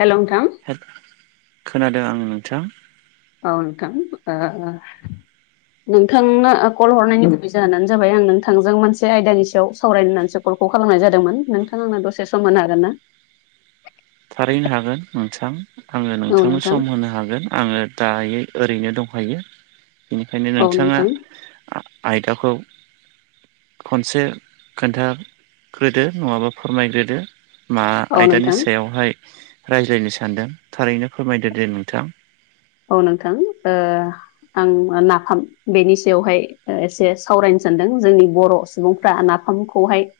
हेल' नोंथां। हेल खोनादों आङो नोंथां। औ नोंथां ओ नोंथांनो कल हरनायनि गुबै जाहोनानो जाबाय आं नोंथांजों मोनसे आयदानि सायाव सावरायनो होननानैसो कलखौ खालामनाय जादोंमोन नोंथां। आंनो दसे सम होनो हागोन ना? थारैनो हागोन मोनसां आङो औ नोंथांनो नोंथां सम होनो हागोन। आङो दायो ओरैनो दंखायो। बेनिखायनो औ नोंथाङा नोंथां आ आयदाखौ खनसे खोन्थाग्रोदो नङाबा फोरमायग्रोदो। मा औ आयदानि नोंथां सायावहाय रायज्लायनो सानदों थारैनो फोरमायदो दे नोंथां। औ नोंथां। ओ आं नाफाम बेनि सायावहाय एसे सावरायनो सानदों जोंनि बर' सुबुंफ्रा नाफामखौहाय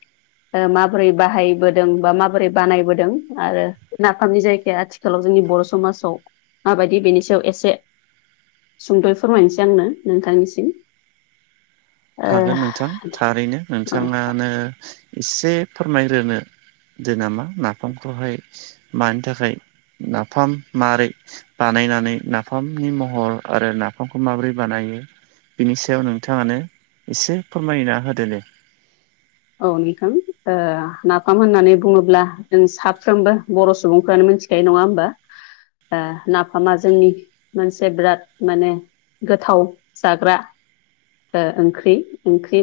माबोरै बाहायबोदों बा माबोरै बानायबोदों आरो नाफामनि जायगाया आथिख थिखालाव जोंनि बर' समाजाव माबायदि बेनि सा याव एसे सुंद'यै फोरमायनोसै आंनो नोंथांनिसिम ओ हागोन औ नोंथां थारैनो नोंथाङानो एसे फोरमायग्रोनो दो नामा नाफामखौहाय मानि थाखाय नाफाम मारै बानायनानै नाफामनि महर आरो नाफामखौ माबोरै बानायो बिनि सायाव नोंथाङानो एसे फोरमायना होदो दे। औ नोंथां ओ नाफाम होननानै बुङोब्ला जों साफ्रोमबो बर' सुबुंफ्रानो मोनथि थिखायो नङा होमबा नाफामा जोंनि मोनसे बिराद माने गोथाव जाग्रा ओ ओंख्रि ओंख्रि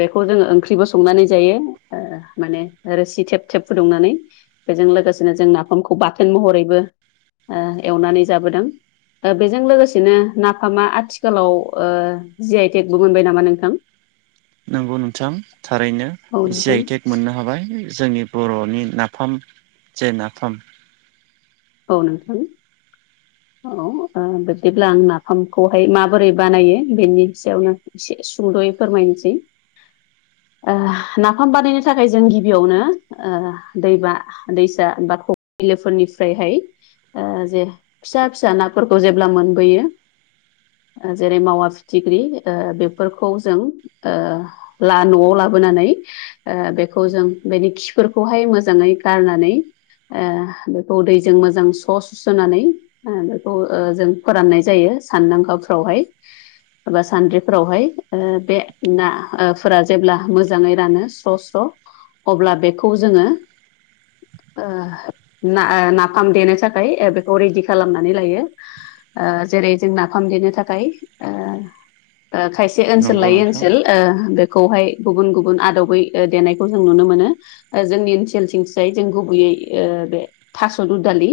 बेखौ जोङो ओंख्रिबो संनानै जायो। माने रोसि थेब थेब फुदुंनानै बेजों लोगोसेनो जों नाफामखौ बाथोन महरैबो ओ एवनानै जाबोदों। दा बेजों लोगोसेनो नाफामा आथिखालाव ओ जि आइ टेगबो मोनबाय नामा नोंथां? नोंगौ नोंथां थारैनो औ जि नोंथां आइ टेग मोननो हाबाय। जोंनि बर'नि नाफाम जे नाफाम औ नोंथां औ ओ बिब्दिब्ला आं नाफामखौहाय माबोरै बानायो बेनि सायावनो एसे सुद'यै फोरमायनोसै। ओ नाफाम बानायनो थाखाय जों गिबियावनो दैबा दैसा बा बिलोफोरनि फ्रायहाय ओ जे फिसा फिसा नाफोरखौ जेब्ला मोनबोयो जेरै मावा फिथिख्रि ओ बेफोरखौ जों ओ ला न'आव लाबोनानै ओ बेखौ जों बेनि खिफोरखौहाय मोजाङै गारनानै ओ बे खौ दैजों मोजां स' सुस्र'ननानै बेखौ जों फोराननाय जायो सानदांगाफ्रावहाय। एबा सान्द्रिफोरावहाय बे ना फोरा जेब्ला मोजाङै रानो स्र' स्र' अब्ला बेखौ जोङो ना ओ नाफाम देनो थाखाय ओ बेखौ रेडि खालामनानै लायो। ओ जेरै जों नाफाम देनो थाखाय ओ खायसे ओनसो सोल नंगौ लायै नोंथां ओनसोल बेखौहाय गुबुन गुबुन आदबै देनायखौ जों नुनो मोनो। जोंनि ओनसोल सिं फिसाय जों गुबैयै ओ बे थास' दुदालि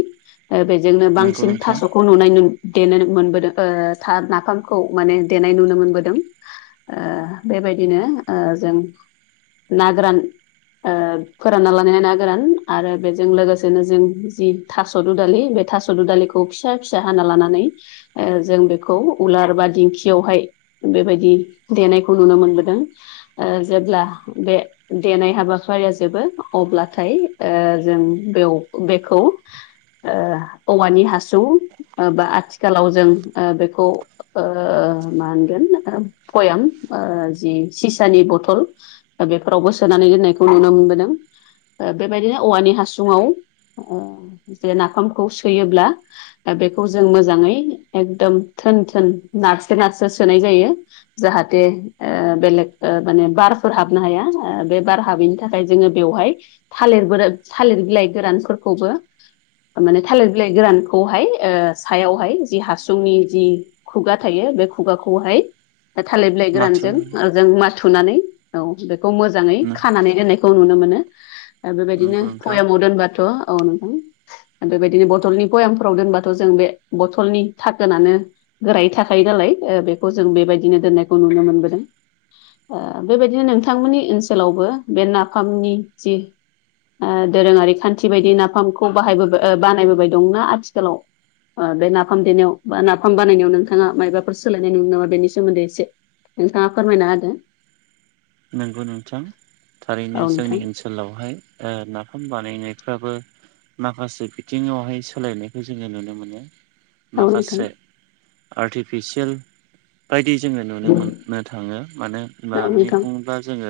बेजोंनो नंगौ बांसिन नोंथां थास'खौ नुनाय दे मोनबोदों ओ था नाफामखौ माने देनाय नुनो मोनबोदों। ओ बेबायदिनो ओ जों ना गोरान ओ फोरानना लानायनाय ना गोरान आरो बेजों लोगोसेनो जों जों जि थास' दु दालि बे थास' दु दालिखौ फिसा फिसा हाना लानानै जों बेखौ उलार बा दिंखियावहाय बेबायदि देनायखौ नुनो मोनबोदों जेब्ला बे देनाय हाबाफारिया जोबो अब्लाथाय जों बेयाव बेखौ औवानि हासुं बा आथिखालाव जों ओ बेखौ मा होनगोन बयाम जि सिसानि बथल बेफोरावबो सोनानै दोननायखौ नुनो मोनबोदों बेबायदिनो औवानि हासुङाव बे नाफामखौ सोयोब्ला बेखौ जों मोजाङै एकदम थोन थोन नारसो नारसो सोनाय जायो। जाहाथे बेलेग माने बारफोर हाबनो हाया बे बार हाबैनि थाखाय जोङो बेवहाय थालिर गोर थालिर बिलाइ गोरानफोरखौबो माने थालिर बिलाइ गोरानखौहाय सायावहाय जि हासुंनि जि खुगा थायो बे खुगाखौहाय थालिर बिलाइ माथ्र' गोरानजों जों माथुनानै औ बेखौ मोजांङै खानानै दोननाय खौ नुनो मोनो बेबायदिनो नंगौ नोंथां बयामाव दोनबाथ' औ नोंथां बेबायदिनो बथलनि बयामफ्राव दोनबाथ' जों बे बथलनि थाखोनानो गोरायै थाखायो नालाय बेखौ जों बेबायदिनो दोननायखौ नुनो मोनबोदों। बेबायदिनो नोंथांमोननि ओनसोलावबो बे नाफामनि जि दोरोंङारि खान्थि बायदि नाफामखौ बाहायबो बानायबोबाय दंना आथिखालाव बे नाफाम देनायाव बा नाफाम बानायनायाव नोंथांङा मायबाफोर सोलायनाय नुनो नामा बेनि सोमोन्दै एसे नोंथांङा फोरमायना होदो। नंगौ नोंथां औ थारैनो नोंथां जोंनि ओनसोलाव जोंनि ओसोलावहाय नाफाम बानायनायबो माखासे बिथिंङावहाय सोलायनायखौ जोंङो नुनो मोनो। औ नोंथां माखासे आर्टिफिसियेल बायदि जोंङो औ नुनो मोननो थांङो मानो होनोब्ला? बा जोंङो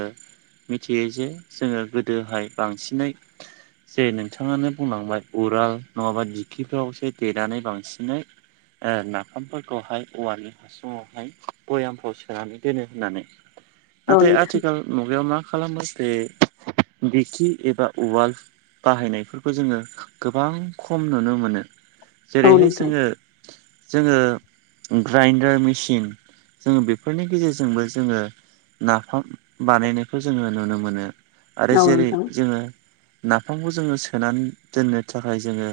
मिथियो जे जोंङो गोदोहाय बांसिनै जे नोंथांङानो बुंलांबाय उआल नंङाबा दिखिफ्रावसो देनानै बांसिनै ओ नाफामफोरखौहाय औवानि हासुंआवहाय बयामफाव सोनानै दोनो होननानै नाथाय नोंथां आथिखाल मुगायाव मा खालामो से बिखि एबा उआल बाहायनायफोरखौ जोंङो गोबां खम नुनो मोनो औ जेरैहाय नोंथां औ नोंथां जोंङो जोंङो ग्रेइन्डार मेसिन जोंङो बेफोरनि गेजेरजोंबो जोंङो नाफाम बानायनायखौ जोंङो नुनो मोनो आरो औ जेरै नोंथां जोंङो नाफामखौ जोंङो सोनानै दोननो थाखाय जोंङो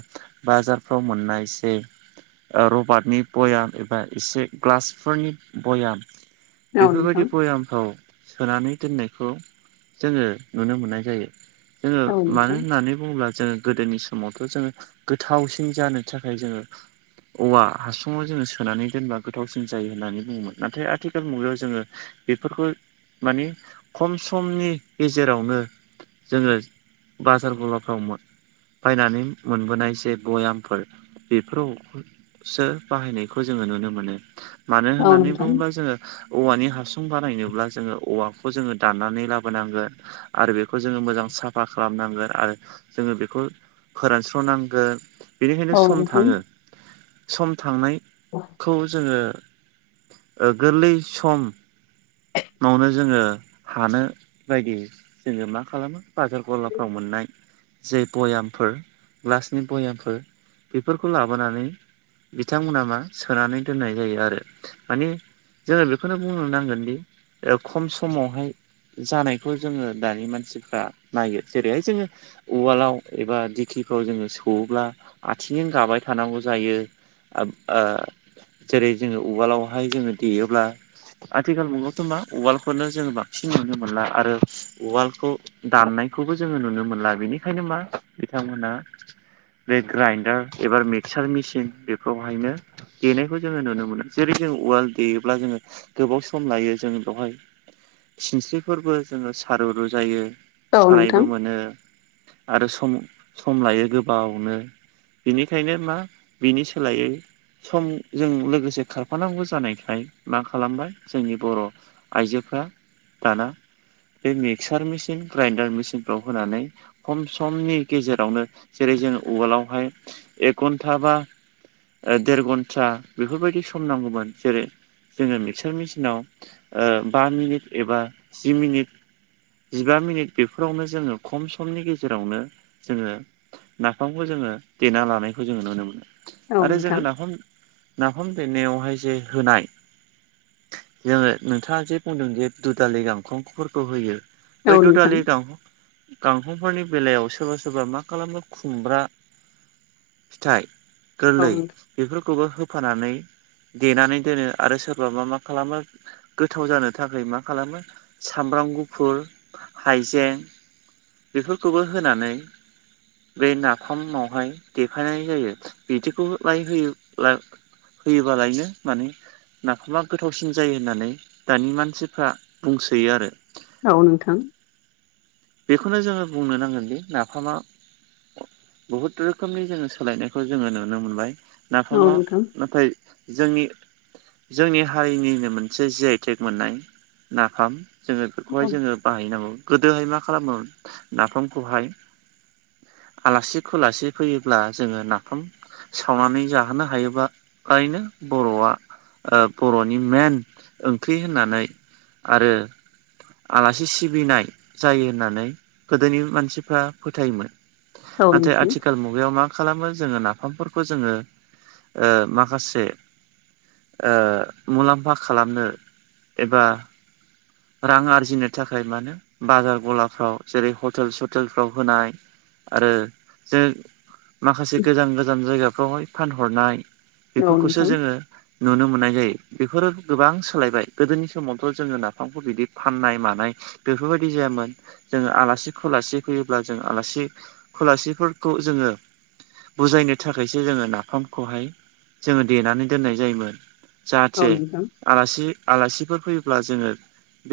बाजारफ्राव मोननाय जे रबारटनि बयाम एबा एसे ग्लासफोरनि बयाम औ बेफोरबायदि भयामफ्राव सोनानै दोननायखौ जोंङो नुनो मोननाय जायो। जोंङो मानो होननानै बुंङोब्ला जोंङो गोदोनि सम समावथ' जोंङो गोथावसिन जानो थाखाय जोंङो औवा हासुंङाव जोंङो सोनानै दोनबा गोथावसिन जायो होननानै बुंङोमोन नाथाय आथिखाल मुगायाव जोंङो बेफोरखौ माने खम समनि गेजेरावनो। जोंङो बाजार गलाफ्राव बायनानै मोनबोनाय जे भयामफोर बेफोरावसो बाहायनायखौ जोंङो नुनो मोनो। मानो नोंथां औ होननानै नोंथां बुंङोब्ला जोङो औवानि हासुं बानायनोब्ला जोंङो औवाखौ जोंङो दाननानै लाबोनांगोन। आरो बेखौ जोंङो मोजां साफा खालामनांगोन आरो जोंङो बेखौ फोरानस्र'नांगोन औ बेनिखायनो नोंथां औ सम थांङो। नोंथां सम थांनायखौ जोंङो गोरलै सम न'नो जोंङो हानो बायदि जोंङो मा खालामो बाजार गलाफ्राव मोननाय जे भयामफोर ग्लासनि भयामफोर बेफोरखौ लाबोनानै बिथांमोना मा सोनानै दोननाय जायो आरो मानि जोङो बेखौनो बुंनो नांगोनदि? ओ खम समावहाय जानायखौ जोंङो दानि मानसिफ्रा नायो जेरैहाय जोंङो उवालाव एबा दिखिफ्राव जोंङो सौवोब्ला आथिंजों गाबाय थानांगौ जायो आब आ जेरै जोंङो उवालावहाय जोंङो देयोब्ला आथिखाल मुव थुमना उवालखौनो जोंङो बांसिन नुनो मोनला आरो उवालखौ दाननायखौबो जोंङो नुनो मोनला बेनिखायनो मा बिथांमोना बे ग्राइन्डार एबा मिक्सार मिसिन बेफोरावहायनो देनायखौ जोङो नुनो मोनो जेरै जों उआल देयोब्ला जोङो गोबाव सम लायो जों बावहाय सिनस्रिफोरबो जोङो सारु रु जायो औ सानायबो मोनो आरो सम सम लायो गोबावनो बिनिखायनो मा बिनि सोलायै सम जों लोगोसे खारफानांगौ जानायखाय मा खालामबाय जोंनि बर' आइजोफ्रा दाना बे मिक्सार मेचिन ग्राइडार मिेचिनफ्राव होनानै खम समनि गेजेरावनो जेरै जों उवालावहाय एक घन्टा बा ओ देर घन्टा बेफोरबायदि सम नांगौमोन जेरै जोङो मिक्सार मेचिनाव ओ बा मिनिट एबा जि मिनिट जिबा मिनिट बेफोरावनो जोङो खम समनि गेजेरावनो जोङो नाफामखौ जोङो देना लानायखौ जोङो नुनो मोनो आरो जोङो नाफाम नाफाम देनायावहाय जे होनाय जोङो नोंथाङा जे बुंदों जे दुदालि गांखांफोरखौ होयो नोंथां औ बै नोंथां औ नोंथां औ नोंथां औ दुदालि गां गांखंफोरनि बेलायाव सोरबा सोरबा मा खालामो खुमब्रा फिथाइ गोरलै बेफोरखौबो होफानानै देनानै दोनो आरो सोरबा मा मा खालामो गोथाव जानो थाखाय मा खालामो सामब्राम गुफुर हाइजें बेफोरखौबो होनानै बे नाफामावहाय देखायनाय जायो बिदिखौ लाय होयोब्ला होयोबालायनो माने नाखौबा गोथावसिन जायो होननानै दानि मानसिफ्रा बुंसोयो आरो औ नोंथां बेखौनो जोङो बुंनो नांगोनदि नाफामा बहुत रोखोमनि जोङो सोलायनायखौ जोङो नुनो मोनबाय नाफामा नाथाय जोंनि जोंनि हारिनिनो मोनसे जि आईटेक मोननाय नाफाम जोङो बेखौहाय जोङो बाहायनांगौ गोदोहाय मा खालामो नाफामखौहाय आलासि खुलासि फैयोब्ला जोङो नाफाम सावनानै जाहोनो हायोबा खायनो बर'आ बर'नि मेन ओंख्रि होननानै आरो आलासि सिबिनाय जायो होननानै गोदोनि मानसिफ्रा फोथायोमोन नाथाय नोंथां आथिखाल मु मुगायाव मा खालामो जोङो नाफामफोरखौ जोङो ओ माखासे ओ मुलाम्फा खालामनो एबा रां आरजिनो थाखाय मानो बाजार गलाफ्राव जेरै हटेल सटेलफ्राव होनाय आरो जोङो माखासे गोजान गोजान जायगाफ्रावहाय फानहरनाय बेफोरखौसो जोङो नुनो मोननाय जायो बेफोरो गोबां सोलायबाय गोदोनि समावथ' जों ना फामखौ बिदि फाननाय मानाय बेफोरबायदि जायामोन जोङो आलासि खुलासि फैयोब्ला जों आलासि खुलासिफोरखौ जोङो बुजायनो थाखायसो जोङो नाफामखौहाय जोङो देनानै दोननाय जायोमोन औ नोंथां औ नोंथां औ जाहाथे नोंथां आलासि आलासिफोर फैयोब्ला जोङो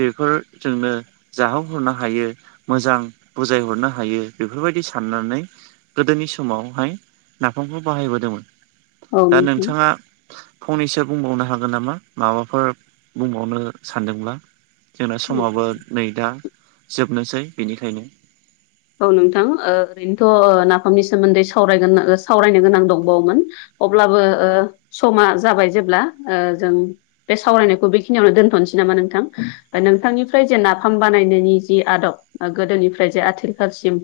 बेफोर जोंनो जाहोहरनो हायो मोजां बुजायहरनो हायो बेफोरबायदि साननानै गोदोनि समावहाय नाफामखौ बाहायबोदोंमोन औ दा नोंथां नोंथाङा फंनैसो बुंबावनो हागोन नामा माबाफोर बुंबावनो सानदोंब्ला? जोंना औ समाबो नै दा जोबनोसै बेनिखायनो औ नोंथां ओरैनोथ' नाफामनि सोमोन्दै सावरायगोन सावरायनो गोनां दंबावोमोन अब्लाबो ओ समा जाबाय जेब्ला ओ जों बे सावरायनायखौ बेखिनियावनो दोनथ'नोसै नामा नोंथां नोंथांनिफ्राय जे नाफाम बानायनायनि जि आदब ओ गोदोनिफ्राय जे आथिखालसिम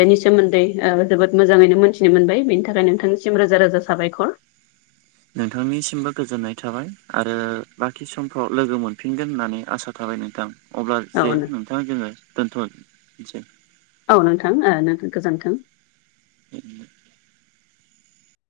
बेनि सोमोन्दै ओ जोबोद मोजाङैनो मोनथिनो मोनबाय बेनि थाखाय नोंथांनिसिम रोजा रोजा साबायखर नोंथांनिसिमबो गोजोननाय थाबाय आरो बाखि समफ्राव लोगो मोनफिनगोन होननानै आसा थाबाय नोंथां। अब्ला औ जे नोंथाङा जोङो दोनथ'नसै। औ नोंथां ओ नोंथां गोजोन्थों। [inaudible]